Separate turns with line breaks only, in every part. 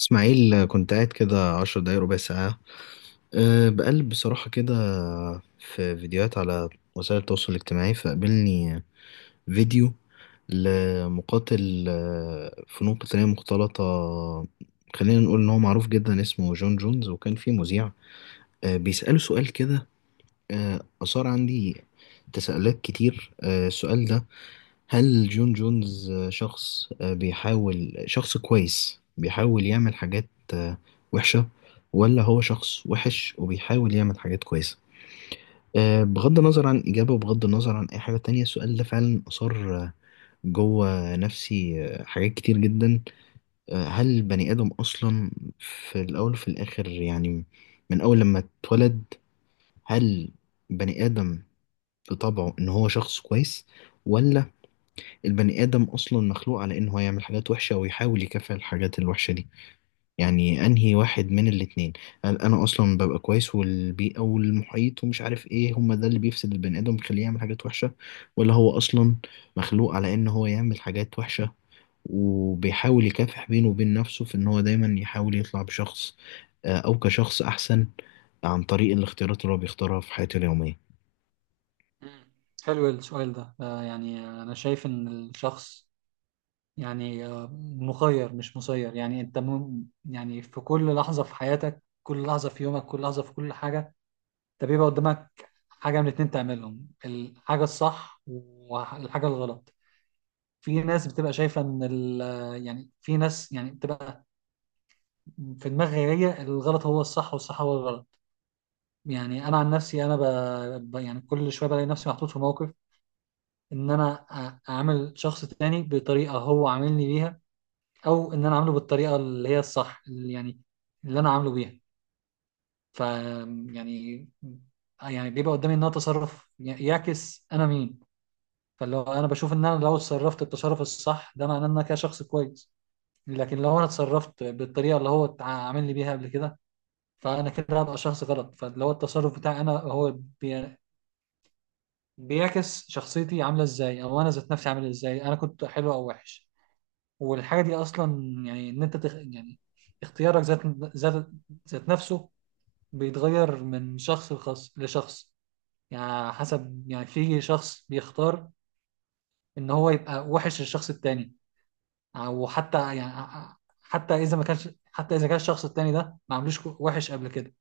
اسماعيل، كنت قاعد كده 10 دقايق ربع ساعة. بقلب بصراحة كده في فيديوهات على وسائل التواصل الاجتماعي، فقابلني فيديو لمقاتل، فنون قتالية مختلطة. خلينا نقول إن هو معروف جدا، اسمه جون جونز، وكان فيه مذيع بيسأله سؤال كده. أثار عندي تساؤلات كتير. السؤال ده: هل جون جونز شخص، بيحاول، شخص كويس بيحاول يعمل حاجات آه، وحشة، ولا هو شخص وحش وبيحاول يعمل حاجات كويسة؟ بغض النظر عن إجابة وبغض النظر عن أي حاجة تانية، السؤال ده فعلا أثار جوه نفسي حاجات كتير جدا. هل البني آدم أصلا في الأول وفي الآخر، يعني من أول لما اتولد، هل بني آدم لطبعه ان هو شخص كويس، ولا البني ادم اصلا مخلوق على ان هو يعمل حاجات وحشه ويحاول يكافئ الحاجات الوحشه دي؟ يعني انهي واحد من الاتنين؟ هل انا اصلا ببقى كويس والبيئه والمحيط ومش عارف ايه هما ده اللي بيفسد البني ادم، بيخليه يعمل حاجات وحشه، ولا هو اصلا مخلوق على ان هو يعمل حاجات وحشه وبيحاول يكافح بينه وبين نفسه في ان هو دايما يحاول يطلع بشخص، او كشخص احسن، عن طريق الاختيارات اللي هو بيختارها في حياته اليوميه؟
مم. حلو السؤال ده يعني أنا شايف إن الشخص يعني مخير مش مسير. يعني أنت يعني في كل لحظة في حياتك، كل لحظة في يومك، كل لحظة في كل حاجة، أنت بيبقى قدامك حاجة من اتنين تعملهم: الحاجة الصح والحاجة الغلط. في ناس بتبقى شايفة إن يعني في ناس يعني بتبقى في دماغها هي الغلط هو الصح والصح هو الغلط. يعني أنا عن نفسي أنا يعني كل شوية بلاقي نفسي محطوط في موقف، ان انا اعمل شخص تاني بطريقه هو عاملني بيها، او ان انا عامله بالطريقه اللي هي الصح، اللي يعني اللي انا عامله بيها. ف يعني يعني بيبقى قدامي ان انا تصرف يعكس انا مين. فلو انا بشوف ان انا لو اتصرفت التصرف الصح ده معناه ان انا كده شخص كويس، لكن لو انا اتصرفت بالطريقه اللي هو عامل لي بيها قبل كده فانا كده هبقى شخص غلط. فاللي هو التصرف بتاعي انا هو بي... بيعكس شخصيتي عامله ازاي، او انا ذات نفسي عامل ازاي، انا كنت حلو او وحش. والحاجه دي اصلا يعني ان انت يعني اختيارك ذات ذات نفسه بيتغير من شخص لشخص. يعني حسب، يعني في شخص بيختار ان هو يبقى وحش للشخص التاني، او حتى يعني حتى اذا ما كانش، حتى اذا كان الشخص التاني ده ما عملوش وحش قبل كده،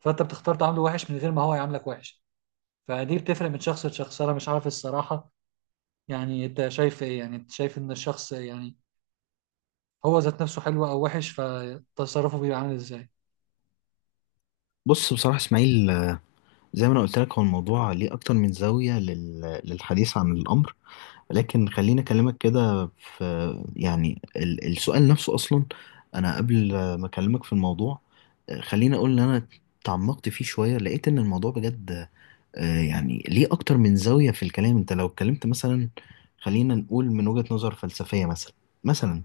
فانت بتختار تعامله وحش من غير ما هو يعاملك وحش. فدي بتفرق من شخص لشخص، انا مش عارف الصراحه. يعني انت شايف ايه؟ يعني انت شايف ان الشخص يعني هو ذات نفسه حلو او وحش فتصرفه بيبقى عامل ازاي؟
بص بصراحه اسماعيل، زي ما انا قلت لك، هو الموضوع ليه اكتر من زاوية للحديث عن الامر. لكن خليني اكلمك كده في، يعني، السؤال نفسه اصلا، انا قبل ما اكلمك في الموضوع خليني اقول ان انا تعمقت فيه شوية، لقيت ان الموضوع بجد يعني ليه اكتر من زاوية في الكلام. انت لو اتكلمت مثلا، خلينا نقول من وجهة نظر فلسفية مثلا، مثلا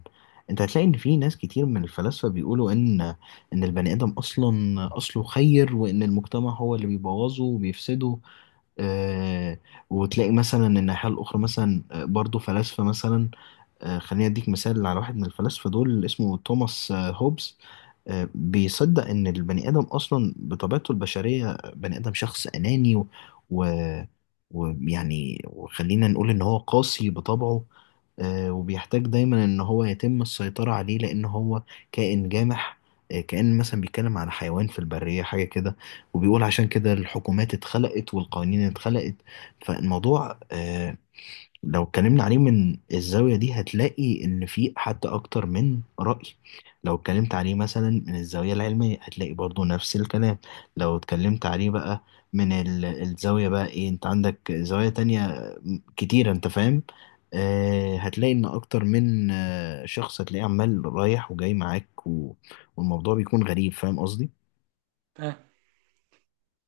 انت هتلاقي ان في ناس كتير من الفلاسفة بيقولوا ان البني ادم اصلا اصله خير، وان المجتمع هو اللي بيبوظه وبيفسده. آه وتلاقي مثلا ان الناحية الاخرى مثلا برضو فلاسفة مثلا. خليني اديك مثال على واحد من الفلاسفة دول، اسمه توماس هوبز. بيصدق ان البني ادم اصلا بطبيعته البشريه، بني ادم شخص اناني و... ويعني، وخلينا نقول ان هو قاسي بطبعه. وبيحتاج دايما ان هو يتم السيطره عليه لان هو كائن جامح. كأن مثلا بيتكلم على حيوان في البرية حاجة كده. وبيقول عشان كده الحكومات اتخلقت والقوانين اتخلقت. فالموضوع، لو اتكلمنا عليه من الزاوية دي هتلاقي إن في حتى أكتر من رأي. لو اتكلمت عليه مثلا من الزاوية العلمية هتلاقي برضو نفس الكلام. لو اتكلمت عليه بقى من الزاوية، بقى إيه؟ أنت عندك زوايا تانية كتيرة، أنت فاهم. هتلاقي إن أكتر من شخص هتلاقيه عمال رايح وجاي معاك، والموضوع بيكون غريب، فاهم قصدي؟
ف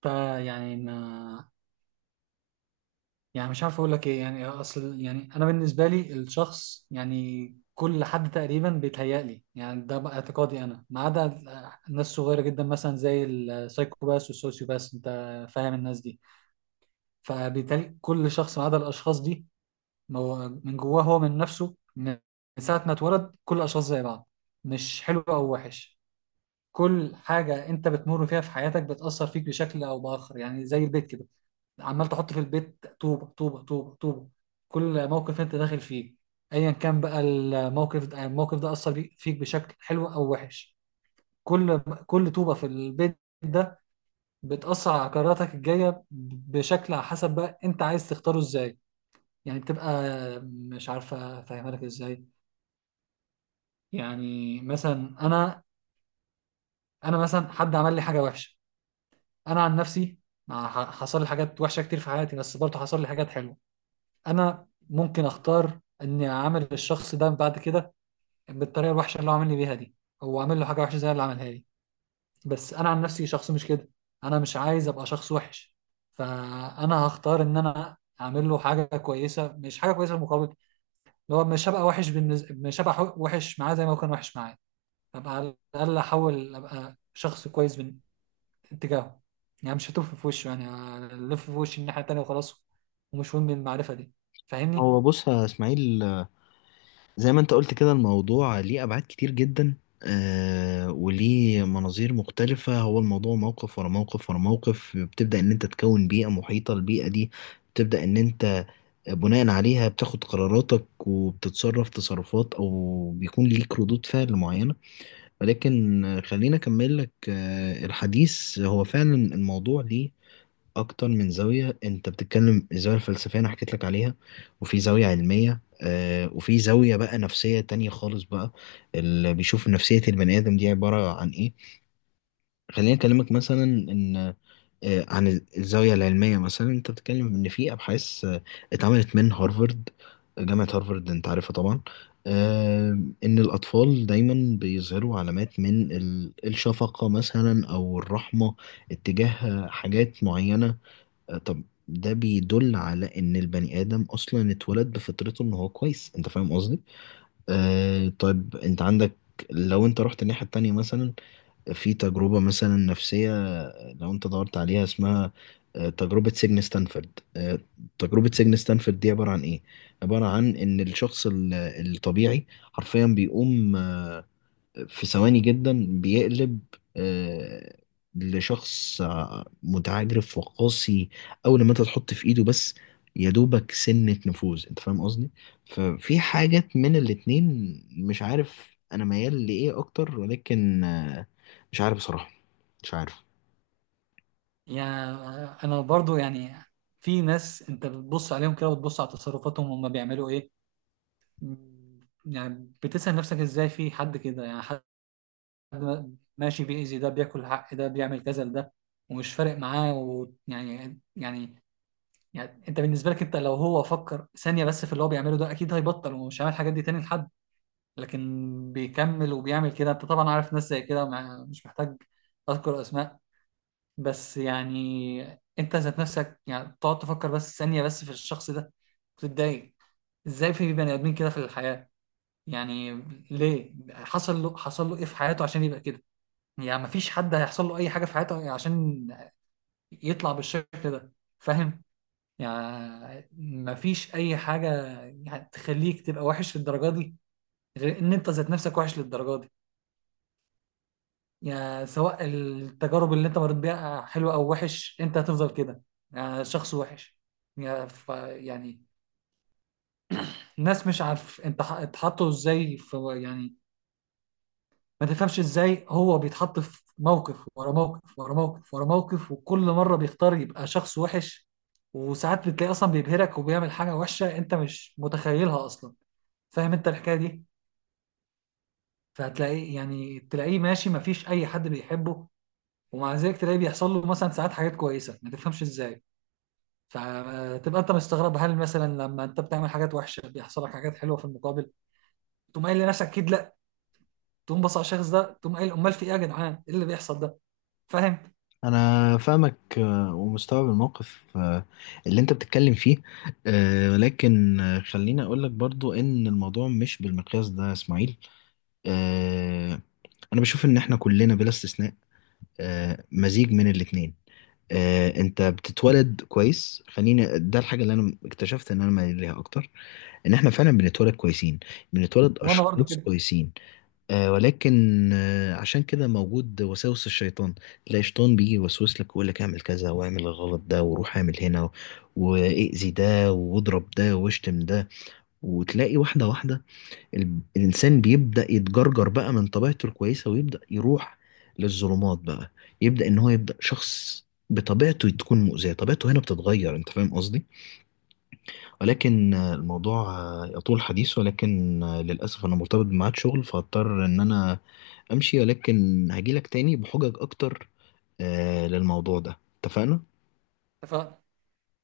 ف- يعني ما يعني مش عارف اقول لك ايه. يعني اصل يعني انا بالنسبه لي الشخص، يعني كل حد تقريبا بيتهيألي، يعني ده بقى اعتقادي انا، ما عدا الناس صغيره جدا مثلا زي السايكوباس والسوسيوباس، انت فاهم الناس دي. فبالتالي كل شخص ما عدا الاشخاص دي، هو من جواه، هو من نفسه، من ساعه ما اتولد كل الاشخاص زي بعض، مش حلو او وحش. كل حاجه انت بتمر فيها في حياتك بتأثر فيك بشكل او بآخر، يعني زي البيت كده، عمال تحط في البيت طوبة طوبة طوبة طوبة. كل موقف انت داخل فيه، ايا كان بقى الموقف ده، الموقف ده اثر فيك بشكل حلو او وحش. كل كل طوبة في البيت ده بتأثر على قراراتك الجاية، بشكل على حسب بقى انت عايز تختاره ازاي. يعني بتبقى، مش عارفة افهمها لك ازاي. يعني مثلا انا مثلا حد عمل لي حاجة وحشة، انا عن نفسي حصل لي حاجات وحشة كتير في حياتي، بس برضه حصل لي حاجات حلوة. انا ممكن اختار اني اعامل الشخص ده بعد كده بالطريقه الوحشه اللي هو عامل لي بيها دي، هو عامل له حاجه وحشه زي اللي عملها لي. بس انا عن نفسي شخص مش كده، انا مش عايز ابقى شخص وحش. فانا هختار ان انا اعمل له حاجه كويسه، مش حاجه كويسه مقابل، اللي هو مش هبقى وحش بالنسبه، مش هبقى وحش معاه زي ما هو كان وحش معايا. ابقى على الاقل احاول ابقى شخص كويس من اتجاهه. يعني مش هتلف في وشه، يعني ألف في وشي الناحيه التانيه وخلاص، ومش مهم المعرفه دي. فاهمني؟
هو بص يا إسماعيل، زي ما انت قلت كده، الموضوع ليه ابعاد كتير جدا. وليه مناظير مختلفة. هو الموضوع موقف ورا موقف ورا موقف، بتبدأ ان انت تكون بيئة محيطة، البيئة دي بتبدأ ان انت بناء عليها بتاخد قراراتك وبتتصرف تصرفات، او بيكون ليك ردود فعل معينة. ولكن، خليني اكمل لك الحديث. هو فعلا الموضوع ليه اكتر من زاويه. انت بتتكلم، الزاويه الفلسفيه انا حكيت لك عليها، وفي زاويه علميه، وفي زاويه بقى نفسيه تانية خالص، بقى اللي بيشوف نفسيه البني ادم دي عباره عن ايه. خليني اكلمك مثلا ان، عن الزاوية العلمية مثلا، انت بتتكلم ان في ابحاث اتعملت من هارفارد، جامعة هارفارد انت عارفها طبعا. آه، ان الاطفال دايما بيظهروا علامات من الشفقة مثلا او الرحمة اتجاه حاجات معينة. طب ده بيدل على ان البني ادم اصلا اتولد بفطرته ان هو كويس، انت فاهم قصدي. طيب انت عندك، لو انت رحت الناحية التانية مثلا، في تجربة مثلا نفسية، لو انت دورت عليها، اسمها تجربة سجن ستانفورد. تجربة سجن ستانفورد دي عبارة عن ايه؟ عبارة عن ان الشخص الطبيعي حرفيا بيقوم، في ثواني جدا بيقلب آه، لشخص متعجرف وقاسي، اول ما انت تحط في ايده بس يا دوبك سنة نفوذ، انت فاهم قصدي. ففي حاجات من الاتنين، مش عارف انا ميال لايه اكتر، ولكن مش عارف بصراحة، مش عارف.
يعني انا برضو يعني في ناس انت بتبص عليهم كده وتبص على تصرفاتهم هم بيعملوا ايه. يعني بتسأل نفسك ازاي في حد كده، يعني حد ماشي بيأذي ده، بياكل حق ده، بيعمل كذا لده، ومش فارق معاه. ويعني يعني يعني انت بالنسبه لك، انت لو هو فكر ثانيه بس في اللي هو بيعمله ده اكيد هيبطل ومش هيعمل الحاجات دي تاني لحد، لكن بيكمل وبيعمل كده. انت طبعا عارف ناس زي كده، مش محتاج اذكر اسماء. بس يعني انت ذات نفسك يعني تقعد تفكر بس ثانية بس في الشخص ده، تتضايق ازاي في بني ادمين كده في الحياة. يعني ليه؟ حصل له ايه في حياته عشان يبقى كده؟ يعني مفيش حد هيحصل له اي حاجة في حياته عشان يطلع بالشكل ده، فاهم؟ يعني مفيش اي حاجة يعني تخليك تبقى وحش للدرجة دي غير ان انت ذات نفسك وحش للدرجة دي. يعني سواء التجارب اللي انت مريت بيها حلوة او وحش، انت هتفضل كده، يعني شخص وحش. يعني ف يعني الناس، مش عارف انت اتحطوا ازاي في، يعني ما تفهمش ازاي هو بيتحط في موقف ورا موقف ورا موقف ورا موقف وكل مرة بيختار يبقى شخص وحش. وساعات بتلاقي اصلا بيبهرك وبيعمل حاجة وحشة انت مش متخيلها اصلا، فاهم انت الحكاية دي؟ فهتلاقيه، يعني تلاقيه ماشي ما فيش اي حد بيحبه، ومع ذلك تلاقيه بيحصل له مثلا ساعات حاجات كويسة ما تفهمش ازاي. فتبقى انت مستغرب، هل مثلا لما انت بتعمل حاجات وحشه بيحصل لك حاجات حلوه في المقابل؟ تقوم قايل لنفسك اكيد لا. تقوم بص على الشخص ده تقوم قايل: امال في ايه يا جدعان، ايه اللي بيحصل ده؟ فاهم.
انا فاهمك، ومستوعب الموقف اللي انت بتتكلم فيه. ولكن، خليني اقولك برضو ان الموضوع مش بالمقياس ده يا اسماعيل. آه، انا بشوف ان احنا كلنا بلا استثناء مزيج من الاتنين. انت بتتولد كويس، خليني، ده الحاجه اللي انا اكتشفت ان انا مايل ليها اكتر، ان احنا فعلا بنتولد كويسين، بنتولد
وانا برضو
اشخاص
كده.
كويسين. ولكن عشان كده موجود وساوس الشيطان، تلاقي شيطان بيجي يوسوس لك ويقول لك اعمل كذا واعمل الغلط ده وروح اعمل هنا، واذي ده واضرب ده واشتم ده. وتلاقي واحده واحده الإنسان بيبدأ يتجرجر بقى من طبيعته الكويسة، ويبدأ يروح للظلمات بقى، يبدأ إن هو يبدأ شخص بطبيعته تكون مؤذية، طبيعته هنا بتتغير، أنت فاهم قصدي. ولكن، الموضوع يطول حديث، ولكن للأسف أنا مرتبط بميعاد شغل فاضطر إن أنا أمشي، ولكن هجيلك تاني بحجج أكتر للموضوع ده، اتفقنا؟
اتفقنا.